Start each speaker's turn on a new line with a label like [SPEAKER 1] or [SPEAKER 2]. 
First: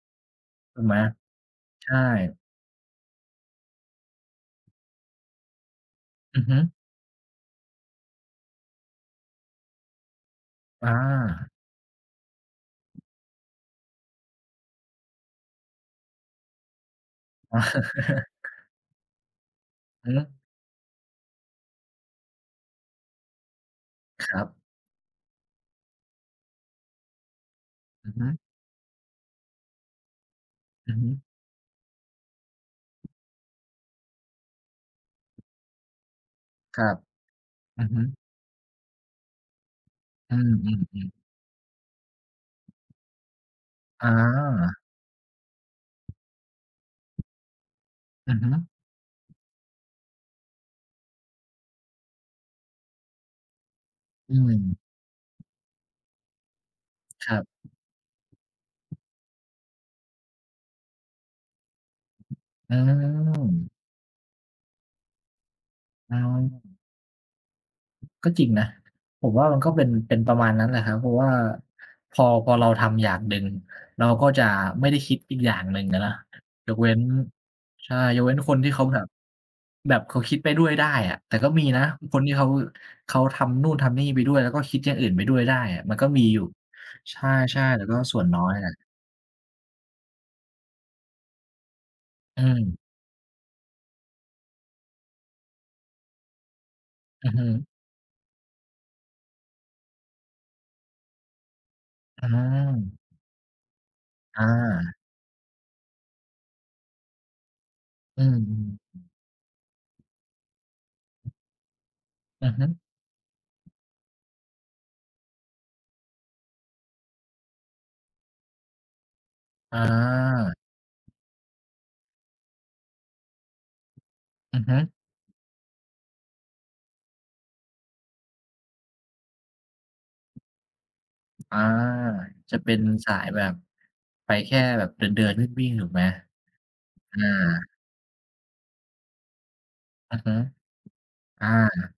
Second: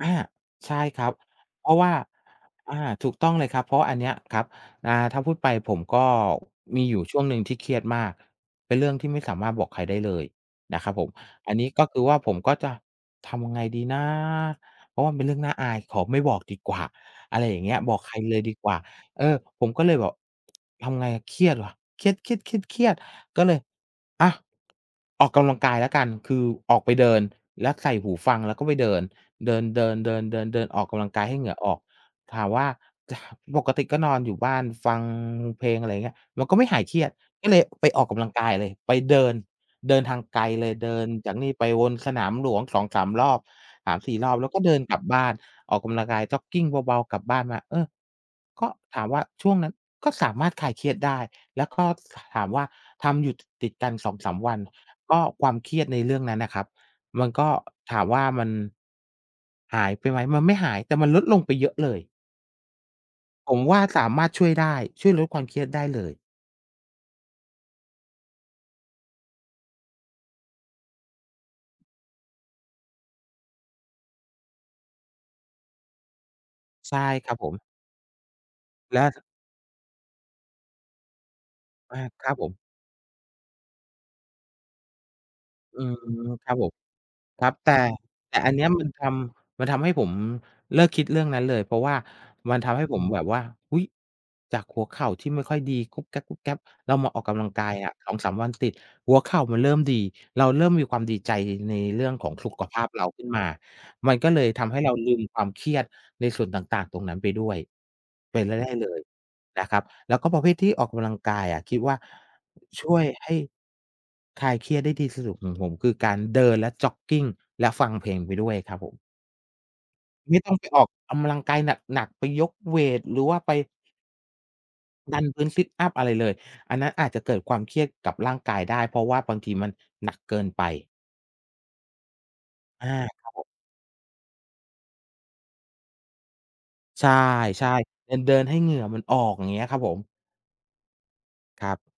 [SPEAKER 1] อา ใช
[SPEAKER 2] ถ
[SPEAKER 1] ่
[SPEAKER 2] ูกไหม
[SPEAKER 1] ครับ เพราะว
[SPEAKER 2] ใ
[SPEAKER 1] ่
[SPEAKER 2] ช
[SPEAKER 1] า
[SPEAKER 2] ่
[SPEAKER 1] อา ถูกต้องเลยครับ เพราะว่าอันเนี้ยครับ อา ถ้าพูดไปผมก็
[SPEAKER 2] อือฮึ
[SPEAKER 1] มีอยู่ช่วงหนึ่งที่เครียดมาก เป็นเรื่องที่ไม่สามารถบอกใครได้เลยนะ
[SPEAKER 2] อ
[SPEAKER 1] ครับผม
[SPEAKER 2] า
[SPEAKER 1] อันนี้ก็คือว่าผมก็จะ ทำยังไงดีนะ เพราะว่ามันเป็นเรื่องน่าอาย ขอไม่บอกดีกว่า อะไรอย่างเงี้ย บอกใครเลยดีกว่า เออ ผมก็เลยบ
[SPEAKER 2] อื
[SPEAKER 1] อ
[SPEAKER 2] อ
[SPEAKER 1] ก
[SPEAKER 2] ฮึ
[SPEAKER 1] ทำไง เครียดว่ะ เครียด ๆ ๆ ๆ ก็เลย อ
[SPEAKER 2] ค
[SPEAKER 1] า
[SPEAKER 2] รับ
[SPEAKER 1] ออกกำลังกายแล้วกัน คือออกไปเดินแล้วใส่
[SPEAKER 2] อ
[SPEAKER 1] ห
[SPEAKER 2] ื
[SPEAKER 1] ู
[SPEAKER 2] อฮึ
[SPEAKER 1] ฟัง แล้วก็ไปเดิน เดิน ๆ ๆ ๆ ๆ ออก
[SPEAKER 2] อื
[SPEAKER 1] ก
[SPEAKER 2] อ
[SPEAKER 1] ำ
[SPEAKER 2] ฮ
[SPEAKER 1] ลั
[SPEAKER 2] ึ
[SPEAKER 1] งกายให้เหงื่อออก ถามว่า จะ ปกติก็นอนอยู่บ้านฟังเพลง อะไรอย่างเงี้ย แล้วก็ไม่ห
[SPEAKER 2] ค
[SPEAKER 1] า
[SPEAKER 2] ร
[SPEAKER 1] ย
[SPEAKER 2] ั
[SPEAKER 1] เค
[SPEAKER 2] บ
[SPEAKER 1] รียด ก็เลย
[SPEAKER 2] อื
[SPEAKER 1] ไป
[SPEAKER 2] อฮ
[SPEAKER 1] อ
[SPEAKER 2] ึ
[SPEAKER 1] อกกำลังกายเลย ไปเดิน เดินทาง
[SPEAKER 2] อื
[SPEAKER 1] ไกลเลย เดิ
[SPEAKER 2] อ
[SPEAKER 1] น
[SPEAKER 2] ๆ ๆ
[SPEAKER 1] จากนี่ไปวนสนามหลวง 2-3 รอบ สาม
[SPEAKER 2] อ
[SPEAKER 1] สี่ รอบ แล้วก็เดิ
[SPEAKER 2] า
[SPEAKER 1] นกลับบ้าน ออกกำลังกายจ็อกกิงเบา ๆ กลับบ้านมา เออ
[SPEAKER 2] อือฮึ
[SPEAKER 1] ก็ถามว่าช่วงนั้น ก็สามารถคลายเครียดได้ แล้วก็ ส ถามว่าทำอยู่ จ ติด ๆ กัน สองส
[SPEAKER 2] อ
[SPEAKER 1] า
[SPEAKER 2] ื
[SPEAKER 1] ม วัน
[SPEAKER 2] ม
[SPEAKER 1] ก็ความเครียดในเรื่องนั้นน่ะครับมัน
[SPEAKER 2] ครั
[SPEAKER 1] ก็
[SPEAKER 2] บ
[SPEAKER 1] ถามว่ามัน หายไปไหม? มันไม่หายแต่มันลดลงไปเยอะเลย
[SPEAKER 2] อื
[SPEAKER 1] ผม
[SPEAKER 2] ม
[SPEAKER 1] ว่าสามารถช่วยได้ ช่วยลดความเครียดได้เล
[SPEAKER 2] อื
[SPEAKER 1] ย
[SPEAKER 2] ม ก็จริงนะ ผมว่ามันก็เป็น เป็นประมาณนั้นแหละครับ เพราะว่าพอ พอเราทำอย่างหนึ่ง เราก็จะไม่ได้คิดอีกอย่างหนึ่งอะนะ ยกเว
[SPEAKER 1] ใ
[SPEAKER 2] ้
[SPEAKER 1] ช่
[SPEAKER 2] น
[SPEAKER 1] ครับผม
[SPEAKER 2] ใช่ ยกเว้นคนที่เขาแ
[SPEAKER 1] แ
[SPEAKER 2] บ
[SPEAKER 1] ล
[SPEAKER 2] บ
[SPEAKER 1] ะ
[SPEAKER 2] แบบเขาคิดไปด้วยได้อะ แต่ก็มีนะ
[SPEAKER 1] อา
[SPEAKER 2] คน
[SPEAKER 1] ค
[SPEAKER 2] ท
[SPEAKER 1] ร
[SPEAKER 2] ี
[SPEAKER 1] ั
[SPEAKER 2] ่
[SPEAKER 1] บ
[SPEAKER 2] เข
[SPEAKER 1] ผ
[SPEAKER 2] า
[SPEAKER 1] ม
[SPEAKER 2] เขาทำนู่นทำนี่ไปด้วย แล้วก็คิดอย่างอื่นไปด้วยได้อ
[SPEAKER 1] อื
[SPEAKER 2] ะ มัน
[SPEAKER 1] ม
[SPEAKER 2] ก็มีอยู่
[SPEAKER 1] ครับผม
[SPEAKER 2] ใช
[SPEAKER 1] ครับ
[SPEAKER 2] ่
[SPEAKER 1] แต่
[SPEAKER 2] ๆ แต่ก็ส่วน
[SPEAKER 1] แต
[SPEAKER 2] น
[SPEAKER 1] ่
[SPEAKER 2] ้อ
[SPEAKER 1] อั
[SPEAKER 2] ย
[SPEAKER 1] นเน
[SPEAKER 2] แ
[SPEAKER 1] ี
[SPEAKER 2] ห
[SPEAKER 1] ้
[SPEAKER 2] ล
[SPEAKER 1] ย
[SPEAKER 2] ะ
[SPEAKER 1] มันทำ มันทำให้ผมเลิกคิดเรื่องนั้นเลย เพราะว่า
[SPEAKER 2] อื
[SPEAKER 1] มันท
[SPEAKER 2] ม
[SPEAKER 1] ำให้ผมแบบว่า อุ๊ย จากหัวเข่าที่ไม่ค่อยดี กุ๊บแก๊บ ๆ เรามาออ
[SPEAKER 2] อ
[SPEAKER 1] ก
[SPEAKER 2] ื
[SPEAKER 1] ก
[SPEAKER 2] อฮ
[SPEAKER 1] ำลังกา
[SPEAKER 2] ึ
[SPEAKER 1] ยอะ 2-3 วันติด หัวเข่ามันเริ่มดี เราเริ่มมีความดีใจในเรื่อง
[SPEAKER 2] อื้
[SPEAKER 1] ข
[SPEAKER 2] อ
[SPEAKER 1] อง
[SPEAKER 2] ฮื
[SPEAKER 1] สุขภาพ
[SPEAKER 2] อ
[SPEAKER 1] เราขึ้นมา มันก็เล
[SPEAKER 2] อ
[SPEAKER 1] ยทำให้เรา
[SPEAKER 2] า
[SPEAKER 1] ลืมความเครียดในส่วนต่าง ๆ ตรงนั้นไปด้วย
[SPEAKER 2] อื
[SPEAKER 1] เ
[SPEAKER 2] ม
[SPEAKER 1] ป็นไร่ ๆ เลย
[SPEAKER 2] ๆ ๆ
[SPEAKER 1] นะครับ แล้วก็ประเภทที่ออกกำลังกายอะ คิดว่า
[SPEAKER 2] อือฮึ
[SPEAKER 1] ช่วยให้ คลายเครียดได้ที่สะดุดของผม คือการเดิน และจ็อกกิง และฟังเพลงไปด้วยครับผม
[SPEAKER 2] อ
[SPEAKER 1] ไม่ต้อ
[SPEAKER 2] า
[SPEAKER 1] งไปออกกำลังกายหนัก ๆ ไปยกเวตหรือว่าไป
[SPEAKER 2] อือฮึ
[SPEAKER 1] ดันพื้น sit up อะไรเลย อันนั้นอาจจะเกิดความเครียดกับร่างกายได้ เพราะว่าบางทีมันหนักเกินไป
[SPEAKER 2] อา จะเป็น
[SPEAKER 1] อา
[SPEAKER 2] สา
[SPEAKER 1] ค
[SPEAKER 2] ย
[SPEAKER 1] รับ
[SPEAKER 2] แ
[SPEAKER 1] ผ
[SPEAKER 2] บ
[SPEAKER 1] ม
[SPEAKER 2] บ ไปแค่แบบเดิน ๆ วิ่ง ๆ ถูกไหม?
[SPEAKER 1] ใช
[SPEAKER 2] อา
[SPEAKER 1] ่ ๆ เดิน ๆ ให้เหงื่อมันออก อย่างเงี้ยครับผม
[SPEAKER 2] อือฮึ อา
[SPEAKER 1] ครับ